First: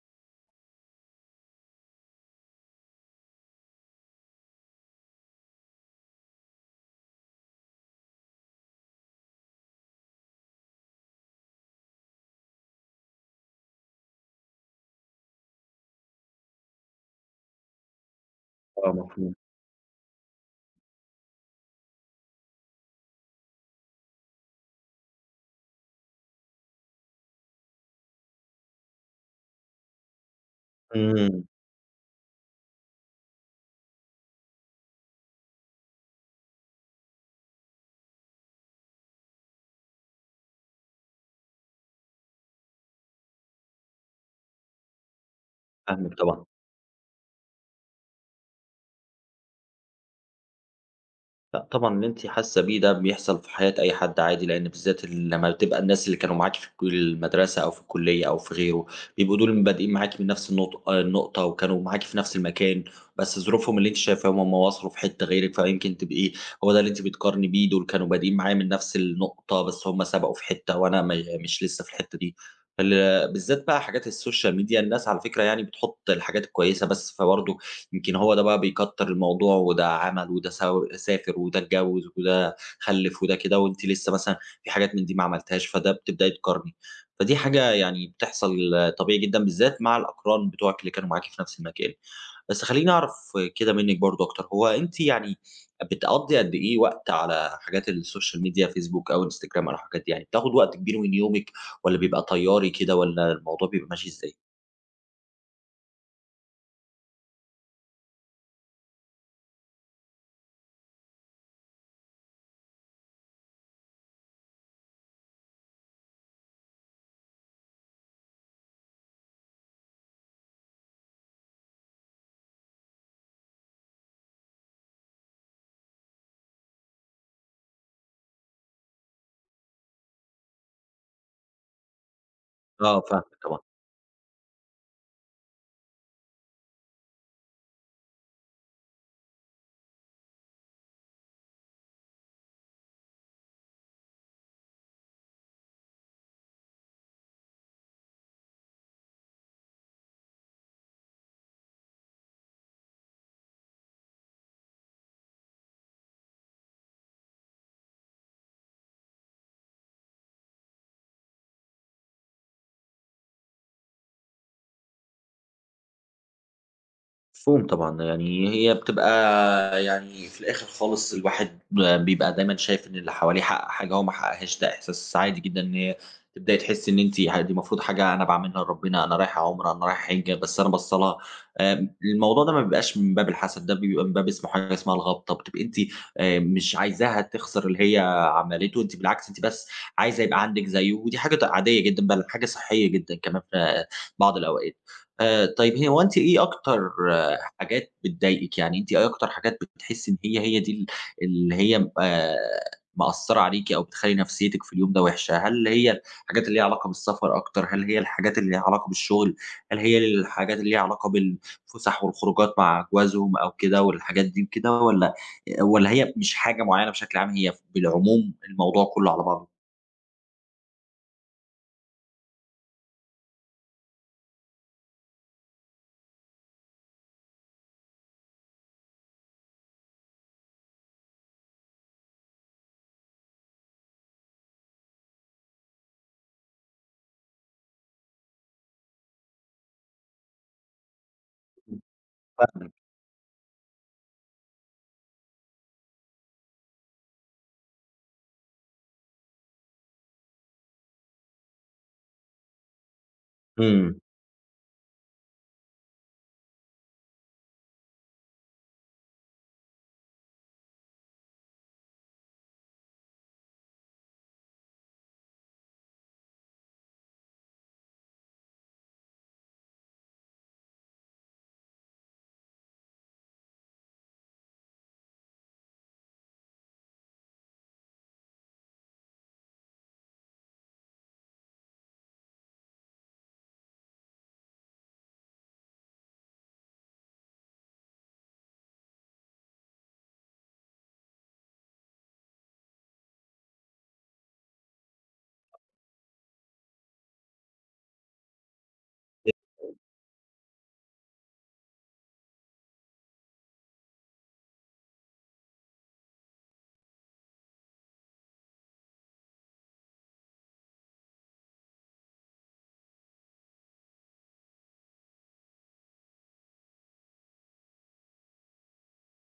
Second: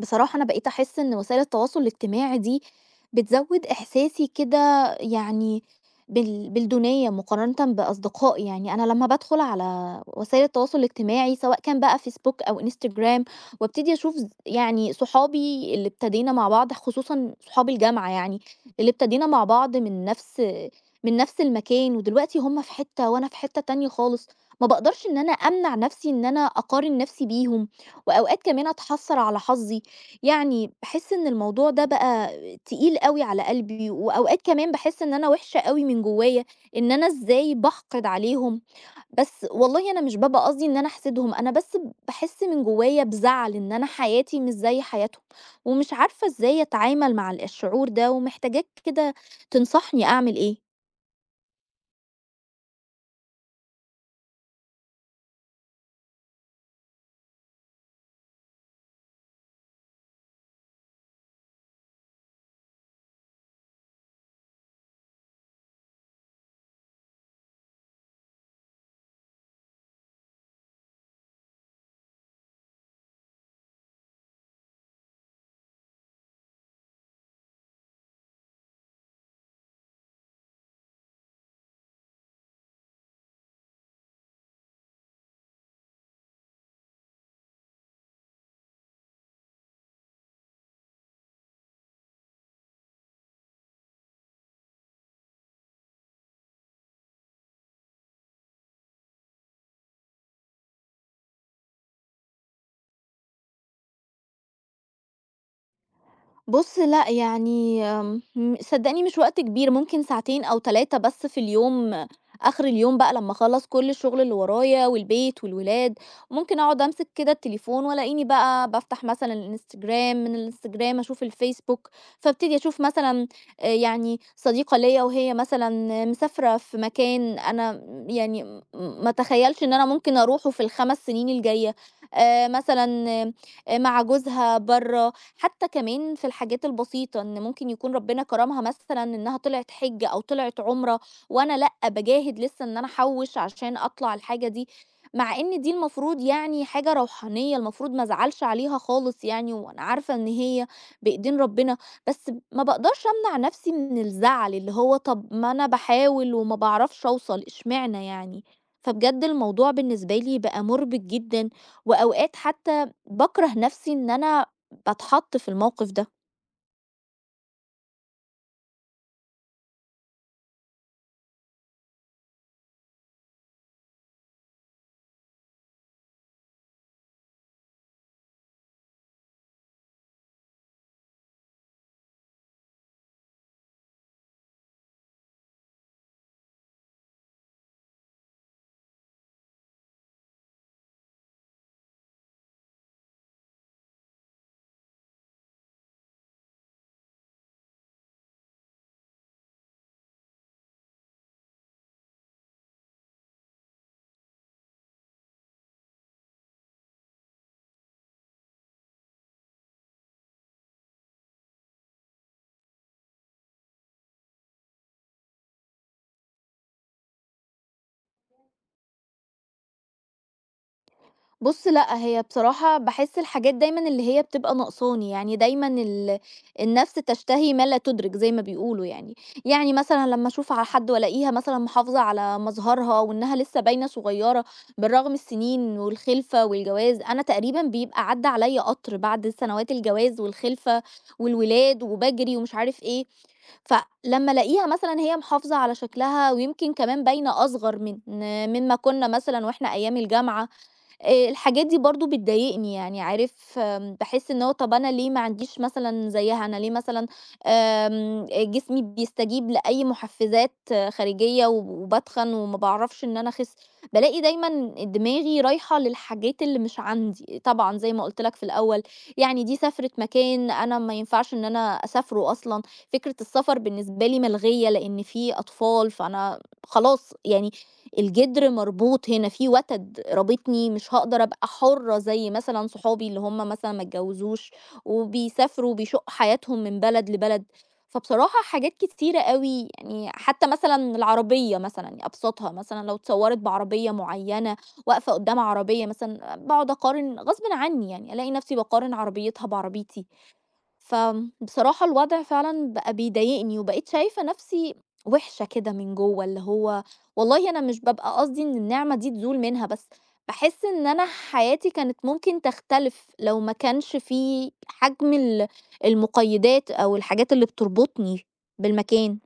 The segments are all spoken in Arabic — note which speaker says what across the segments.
Speaker 1: بصراحة أنا بقيت أحس إن وسائل التواصل الاجتماعي دي بتزود إحساسي كده يعني بالدونية مقارنة بأصدقائي. يعني أنا لما بدخل على وسائل التواصل الاجتماعي سواء كان بقى فيسبوك أو انستجرام وابتدي أشوف يعني صحابي اللي ابتدينا مع بعض خصوصا صحاب الجامعة يعني اللي
Speaker 2: آه،
Speaker 1: ابتدينا
Speaker 2: مفهوم.
Speaker 1: مع بعض من نفس المكان، ودلوقتي هم في حتة وأنا في حتة تانية خالص. ما بقدرش إن أنا أمنع نفسي إن أنا أقارن نفسي بيهم، وأوقات كمان أتحسر على حظي. يعني باحس إن
Speaker 2: إمم.
Speaker 1: الموضوع ده بقى تقيل أوي على قلبي، وأوقات كمان باحس إن أنا وِحشة أوي من جوايا، إن أنا إزاي باحقد عليهم، بس والله أنا مش بابقى قصدي إن أنا أحسدهم، أنا بس باحس من جوايا بزعل إن أنا حياتي مش زي حياتهم، ومش
Speaker 2: فاهمِك
Speaker 1: عارفة
Speaker 2: طبعًا.
Speaker 1: إزاي أتعامل مع الشعور ده، ومحتاجاك كده تنصحني أعمل إيه.
Speaker 2: لأ طبعًا اللي أنتِ حاسة بيه ده بيحصل في حياة أي حد، عادي، لأن بالذات لمّا بتبقى الناس اللي كانوا معاكِ في المدرسة أو في الكلية أو في غيره، بيبقوا دول بادئين معاكِ من نفس النقطة وكانوا معاكِ في نفس المكان، بس ظروفهم اللي أنتِ شايفاهم هُم وصلوا في حتة غيرِك، فيمكن تبقي إيه، هو ده اللي أنتِ بتقارني بيه، دول كانوا بادئين معايا من نفس النقطة بس هُم سبقوا في حتة وأنا ما مش لسه في الحتة دي. فال بالذات بقى حاجات السوشيال ميديا، الناس على فكرة يعني بتحط الحاجات الكويسة بس، فبرضه يمكن هو ده بقى بيكتر الموضوع، وده عمل، وده سافر، وده اتجوّز، وده خلّف، وده كده، وأنتِ لسه مثلًا في حاجات من دي ما عملتيهاش، فده بتبدئي تقارني. فدي حاجة يعني بتحصل طبيعي جدًا، بالذات مع الأقران بتوعِك اللي كانوا معاكِ في نفس المكان. بس خلّيني أعرف كده منِّك برضه أكتر، هو أنتِ يعني بتقضّي قد إيه وقت على حاجات السوشيال ميديا، فيسبوك أو إنستجرام أو الحاجات دي؟ يعني بتاخد وقت كبير من يومِك والّا بيبقى طياري كده والّا الموضوع بيبقى ماشي إزاي؟
Speaker 1: بُص لأ، يعني صدّقني مش وقت كبير، ممكن ساعتين أو 3 بس في اليوم. آخر اليوم بقى لمّا أخلّص كل الشغل اللي ورايا والبيت والولاد، ممكن أقعد أمسك كده التليفون وألاقيني بقى بافتح مثلًا الإنستجرام، من الإنستجرام أشوف الفيسبوك، فابتدي أشوف مثلًا يعني صديقة ليّا وهي مثلًا مسافرة في مكان أنا يعني ما أتخيّلش إن أنا ممكن أروحه في ال5 سنين الجاية،
Speaker 2: آه، فاهمِك
Speaker 1: مثلًا
Speaker 2: طبعًا.
Speaker 1: مع جوزها برّه. حتى كمان في الحاجات البسيطة إن ممكن يكون ربنا كرمها مثلًا إنها طلعت حِجّة أو طلعت عُمرة، وأنا لأ، باجاهد لسه إن أنا أحوّش عشان أطلع الحاجة دي، مع إن دي المفروض يعني حاجة روحانية المفروض ما أزعلش عليها خالص يعني، وأنا عارفة إن هي بإيدين ربنا، بس ما باقدرش أمنع نفسي من الزعل. اللي هو طَب ما أنا باحاول وما باعرفش أوصل، إشمعنى يعني؟ فبجد الموضوع بالنسبة لي بقى مُربِك جدًا، وأوقات حتى باكره نفسي إن أنا باتحط في الموقف ده.
Speaker 2: مفهوم طبعًا، يعني هي بتبقى يعني في الآخر خالص الواحد بيبقى دايمًا شايف إن اللي حواليه حقق حاجة هو ما حققهاش، ده إحساس عادي جدًا إن هي تبدأي تحسي إن أنتِ دي المفروض حاجة أنا باعملها لربنا، أنا رايح عُمرة، أنا رايح حِجّة، بس أنا باصّة لها. الموضوع ده ما بيبقاش من باب الحسد، ده بيبقى من باب اسمه حاجة اسمها الغبطة، بتبقي أنتِ مش عايزاها تخسر اللي هي عملته، أنتِ بالعكس أنتِ بس عايزة يبقى عندِك زيه، ودي حاجة عادية جدًا، بل حاجة صحية جدًا كمان في بعض الأوقات. طيب هو أنتِ إيه أكتر حاجات بتضايقِك، يعني أنتِ إيه أكتر حاجات بتحسّي إن هي دي ال اللي هي مأثّرة عليكِ أو بتخلّي نفسيتِك في اليوم ده وِحشة؟ هل هي الحاجات اللي ليها علاقة بالسفر أكتر، هل هي الحاجات اللي ليها علاقة بالشغل، هل هي الحاجات اللي ليها علاقة بالفُسح والخروجات مع جوازهم أو كده والحاجات دي وكده، والّا هي مش حاجة معيّنة بشكل عام، هي بالعموم الموضوع كُلّه على بعضه؟
Speaker 1: بُص لأ، هي بصراحة باحس الحاجات دايمًا اللي هي بتبقى ناقصاني، يعني دايمًا ال النَفْس تشتهي ما لا تُدرِك زي ما بيقولوا يعني. يعني مثلًا لمّا أشوف على حد وألاقيها مثلًا محافظة على مظهرها وإنها لسه باينة صغيّرة بالرغم السِنين والخِلفة والجواز، أنا تقريبًا بيبقى عدّى عليّا قطر بعد سنوات الجواز والخِلفة والولاد وباجري ومش
Speaker 2: فاهمك.
Speaker 1: عارف إيه. فلمّا ألاقيها مثلًا هي محافظة على شكلها ويمكن كمان باينة أصغر من مما كُنّا مثلًا وإحنا أيام الجامعة، الحاجات دي برضه بتضايقني يعني عارف،
Speaker 2: إمم.
Speaker 1: باحس إن هو طَب أنا ليه ما عنديش مثلًا زيها، أنا ليه مثلًا جسمي بيستجيب لأي محفزات آه، خارجية وباتخن وما باعرفش إن أنا أخس، بالاقي دايمًا دماغي رايحة للحاجات اللي مش عندي، طبعًا زي ما قُلت لك في الأول. يعني دي سفرة مكان أنا ما ينفعش إن أنا أسافره أصلًا، فكرة السفر بالنسبة لي ملغية لإن في أطفال، فأنا خلاص يعني الجدر مربوط هنا، في وتد رابطني، مش هاقدر أبقى حرة زي مثلًا صحابي اللي هم مثلًا ما اتجوزوش وبيسافروا وبيشقوا حياتهم من بلد لبلد. فبصراحة حاجات كتيرة أوي يعني، حتى مثلًا العربية مثلًا يعني أبسطها، مثلًا لو اتصوّرت بعربية معيّنة واقفة قدّام عربية مثلًا، باقعد أقارن غصبٍ عني يعني، ألاقي نفسي باقارن عربيتها بعربيتي. فبصراحة الوضع فعلًا بقى بيضايقني، وبقيت شايفة نفسي وِحشة كده من جوّه. اللي هو والله أنا مش بابقى قصدي إن النعمة دي تزول منها، بس باحس إن أنا حياتي كانت ممكن تختلف لو ما كانش في حجم المقيدات أو الحاجات اللي بتربطني بالمكان.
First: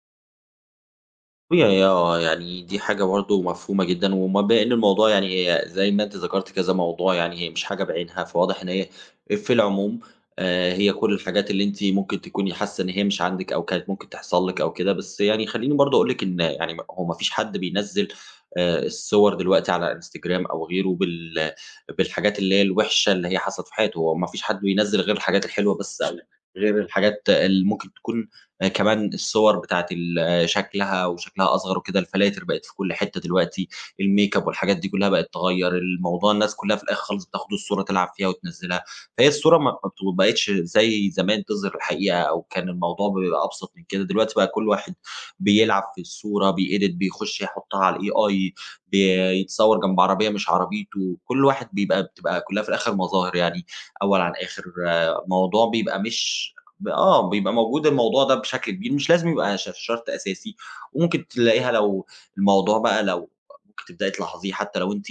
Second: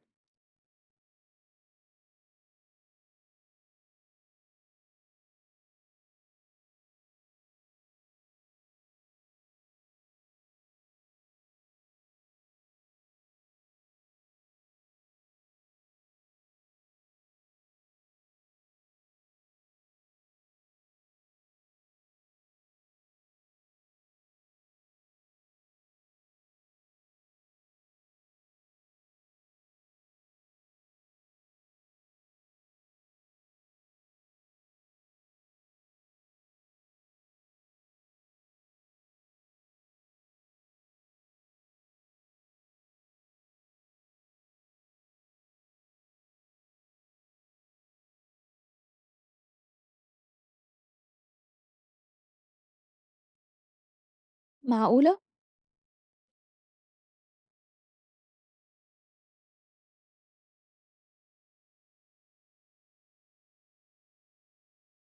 Speaker 2: طبيعي، آه، يعني دي حاجة برضه مفهومة جدًا، بما إن الموضوع يعني هي زي ما أنتِ ذكرتِ كذا موضوع يعني هي مش حاجة بعينها، فواضح إن هي في العموم هي كل الحاجات اللي أنتِ ممكن تكوني حاسة إن هي مش عندِك أو كانت ممكن تحصل لِك أو كده، بس يعني خلّيني برضه أقول لِك إن يعني هو ما فيش حد بينزّل الصور دلوقتي على إنستجرام أو غيره بالحاجات اللي هي الوحشة اللي هي حصلت في حياته، هو ما فيش حد بينزّل غير الحاجات الحلوة بس، أو غير الحاجات اللي ممكن تكون كمان الصور بتاعة ال شكلها أصغر وكده، الفلاتر بقت في كل حتّة دلوقتي، الmakeup والحاجات دي كلّها بقت تغيّر الموضوع، الناس كلّها في الآخر خالص بتاخد الصورة تلعب فيها وتنزّلها، فهي الصورة ما بقتش زي زمان تظهر الحقيقة، أو كان الموضوع بيبقى أبسط من كده، دلوقتي بقى كل واحد بيلعب في الصورة، بيedit، بيخش يحطها على الAI، بيتصوّر جنب عربية مش عربيته، كل واحد بتبقى كلّها في الآخر مظاهر، يعني أول عن آخر،
Speaker 1: معقولة!
Speaker 2: آه، موضوع بيبقى مش ب آه، بيبقى موجود الموضوع ده بشكل كبير، مش لازم يبقى شرط أساسي، وممكن تلاقيها لو الموضوع بقى لو ممكن تبدئي تلاحظيه حتى لو أنتِ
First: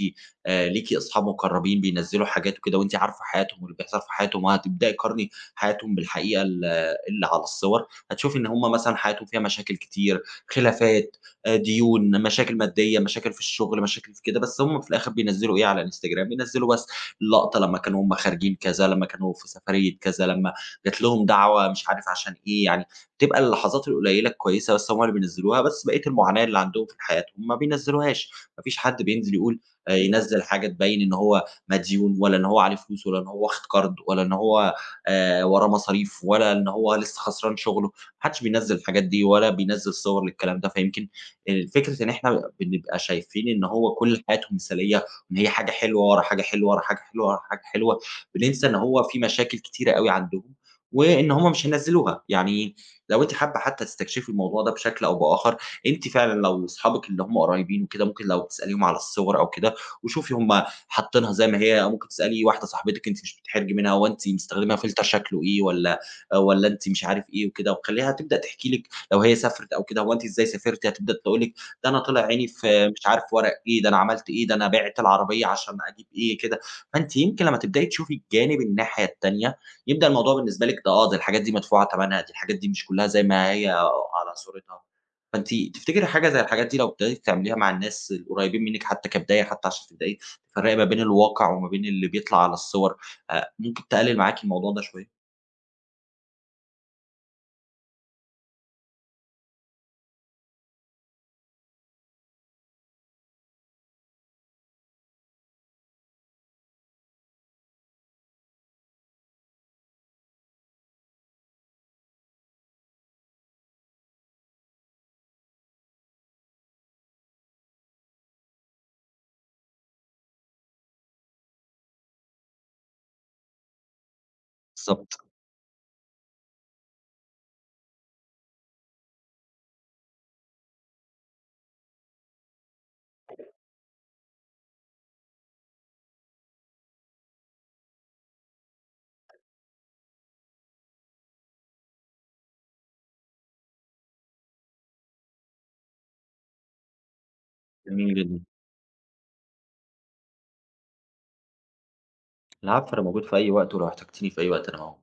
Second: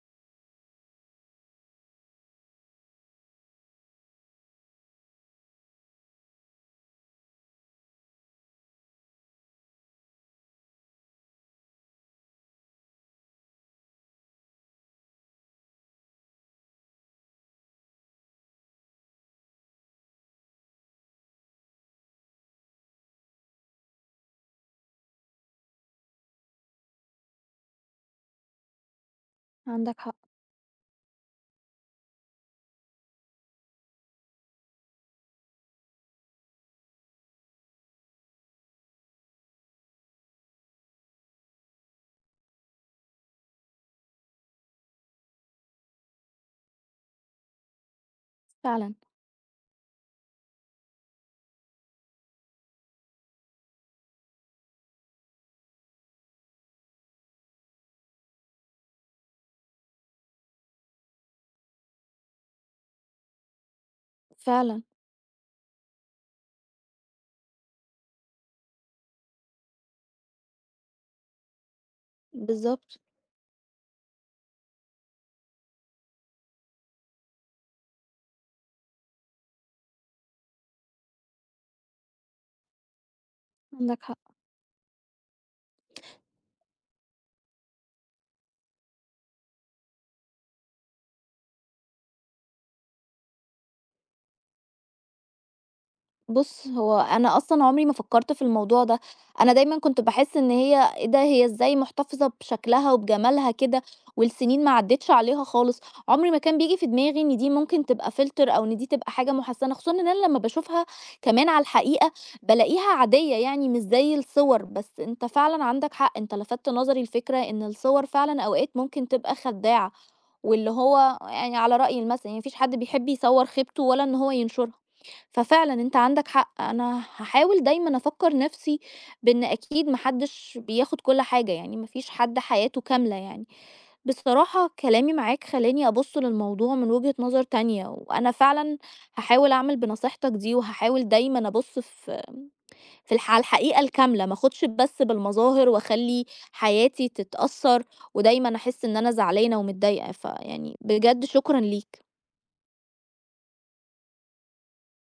Speaker 2: ليكِ أصحاب مقربين بينزّلوا حاجات وكده، وأنتِ عارفة حياتهم واللي بيحصل في حياتهم، وهتبدئي تقارني حياتهم بالحقيقة اللي على الصور، هتشوفي إن هم مثلًا حياتهم فيها مشاكل كتير، خلافات، ديون، مشاكل مادية، مشاكل في الشغل، مشاكل في كده، بس هم في الآخر بينزّلوا إيه على الإنستجرام، بينزّلوا بس اللقطة لمّا كانوا هم خارجين كذا، لمّا كانوا في سفرية كذا، لمّا جات لهم دعوة مش عارف عشان إيه، يعني بتبقى اللحظات القليّلة الكويسة بس هُم اللي بينزّلوها، بس بقية المعاناة اللي عندهم في حياتهم ما بينزّلوهاش، ما فيش حد بينزل يقول
Speaker 1: عندك حق،
Speaker 2: ينزّل حاجة تبيّن إن هو مديون، ولا إن هو عليه فلوس، ولا إن هو واخد قرض، ولا إن هو وراه مصاريف، ولا إن هو لسه خسران شغله، ما حدش بينزّل الحاجات دي ولا بينزّل صور للكلام ده، فيمكن فكرة إن إحنا بنبقى شايفين إن هو كل حياته مثالية، وإن هي حاجة حلوة ورا حاجة حلوة ورا حاجة حلوة ورا حاجة حلوة، بننسى إن
Speaker 1: فعلًا،
Speaker 2: هو في مشاكل كتيرة أوي عندهم، وإن هم مش هينزّلوها. يعني لو أنتِ حابة حتى تستكشفي الموضوع ده بشكل أو بآخر، أنتِ فعلًا لو صحابِك اللي هم قريبين وكده، ممكن لو تسأليهم على الصور أو كده، وشوفي هم حاطينها زي ما هي، أو ممكن تسألي واحدة صاحبتِك أنتِ مش بتحرجي منها، هو أنتِ مستخدمة
Speaker 1: فعلًا،
Speaker 2: فلتر شكله إيه، والّا أنتِ مش عارف إيه وكده، وخلّيها تبدأ تحكي لِك لو هي سافرت أو كده، هو أنتِ إزاي سافرتِ؟ هتبدأ تقول لِك ده أنا طلع عيني في
Speaker 1: بالضبط،
Speaker 2: مش عارف ورق إيه، ده أنا عملت إيه، ده أنا بِعت العربية عشان أجيب إيه كده، فأنتِ يمكن لمّا تبدئي تشوفي الناحية التانية، يبدأ الموضوع بالنسبة لِك ده، آه، ده الحاجات دي مدفوعة تمنها، دي الحاجات دي مش كلّها زي ما هي
Speaker 1: عندك حق.
Speaker 2: على صورتها، فأنتِ تفتكري حاجة زي الحاجات دي لو ابتديتِ تعمليها مع الناس القريبين منِك حتى كبداية، حتى عشان تبدئي تفرّقي ما بين الواقع وما بين اللي بيطلع على الصور، ممكن تقلل معاكِ الموضوع ده شوية؟
Speaker 1: بُص، هو أنا أصلًا عمري ما فكّرت في الموضوع ده، أنا دايمًا كنت باحس إن هي إيه ده، هي إزاي محتفظة بشكلها وبجمالها كده، والسنين ما عدّتش عليها خالص، عمري ما كان بييجي في دماغي إن دي ممكن تبقى فلتر أو إن دي تبقى حاجة مُحسّنة، خصوصًا إن أنا لمّا باشوفها كمان على الحقيقة بالاقيها عادية يعني مش زي الصور. بس أنت فعلًا عندك حق، أنت لفتت نظري لفكرة إن الصور فعلًا أوقات ممكن تبقى خدّاعة، واللي هو يعني على رأي المثل يعني ما فيش حد بيحب يصوّر خيبته ولا إن هو ينشرها.
Speaker 2: بالضبط.
Speaker 1: ففعلًا أنت عندك حق، أنا هاحاول دايمًا أفكّر نَفْسي بإن أكيد ما حدّش بياخُد كل حاجة، يعني ما فيش حد حياته كاملة يعني. بصراحة كلامي معاك خلّاني أبُص للموضوع من وجهة نظر تانية، وأنا فعلًا هاحاول أعمل بنصيحتك دي، وهاحاول دايمًا أبُص في في الح على الحقيقة الكاملة، ما آخُدش بس بالمظاهر وأخلّي حياتي تتأثّر،
Speaker 2: جميل جدًا.
Speaker 1: ودايمًا أحس إن أنا زعلانة ومتضايقة. فيعني بجد شكرًا ليك.
Speaker 2: العفو، أنا موجود في أي وقت، ولو احتجتيني في أي وقت أنا موجود.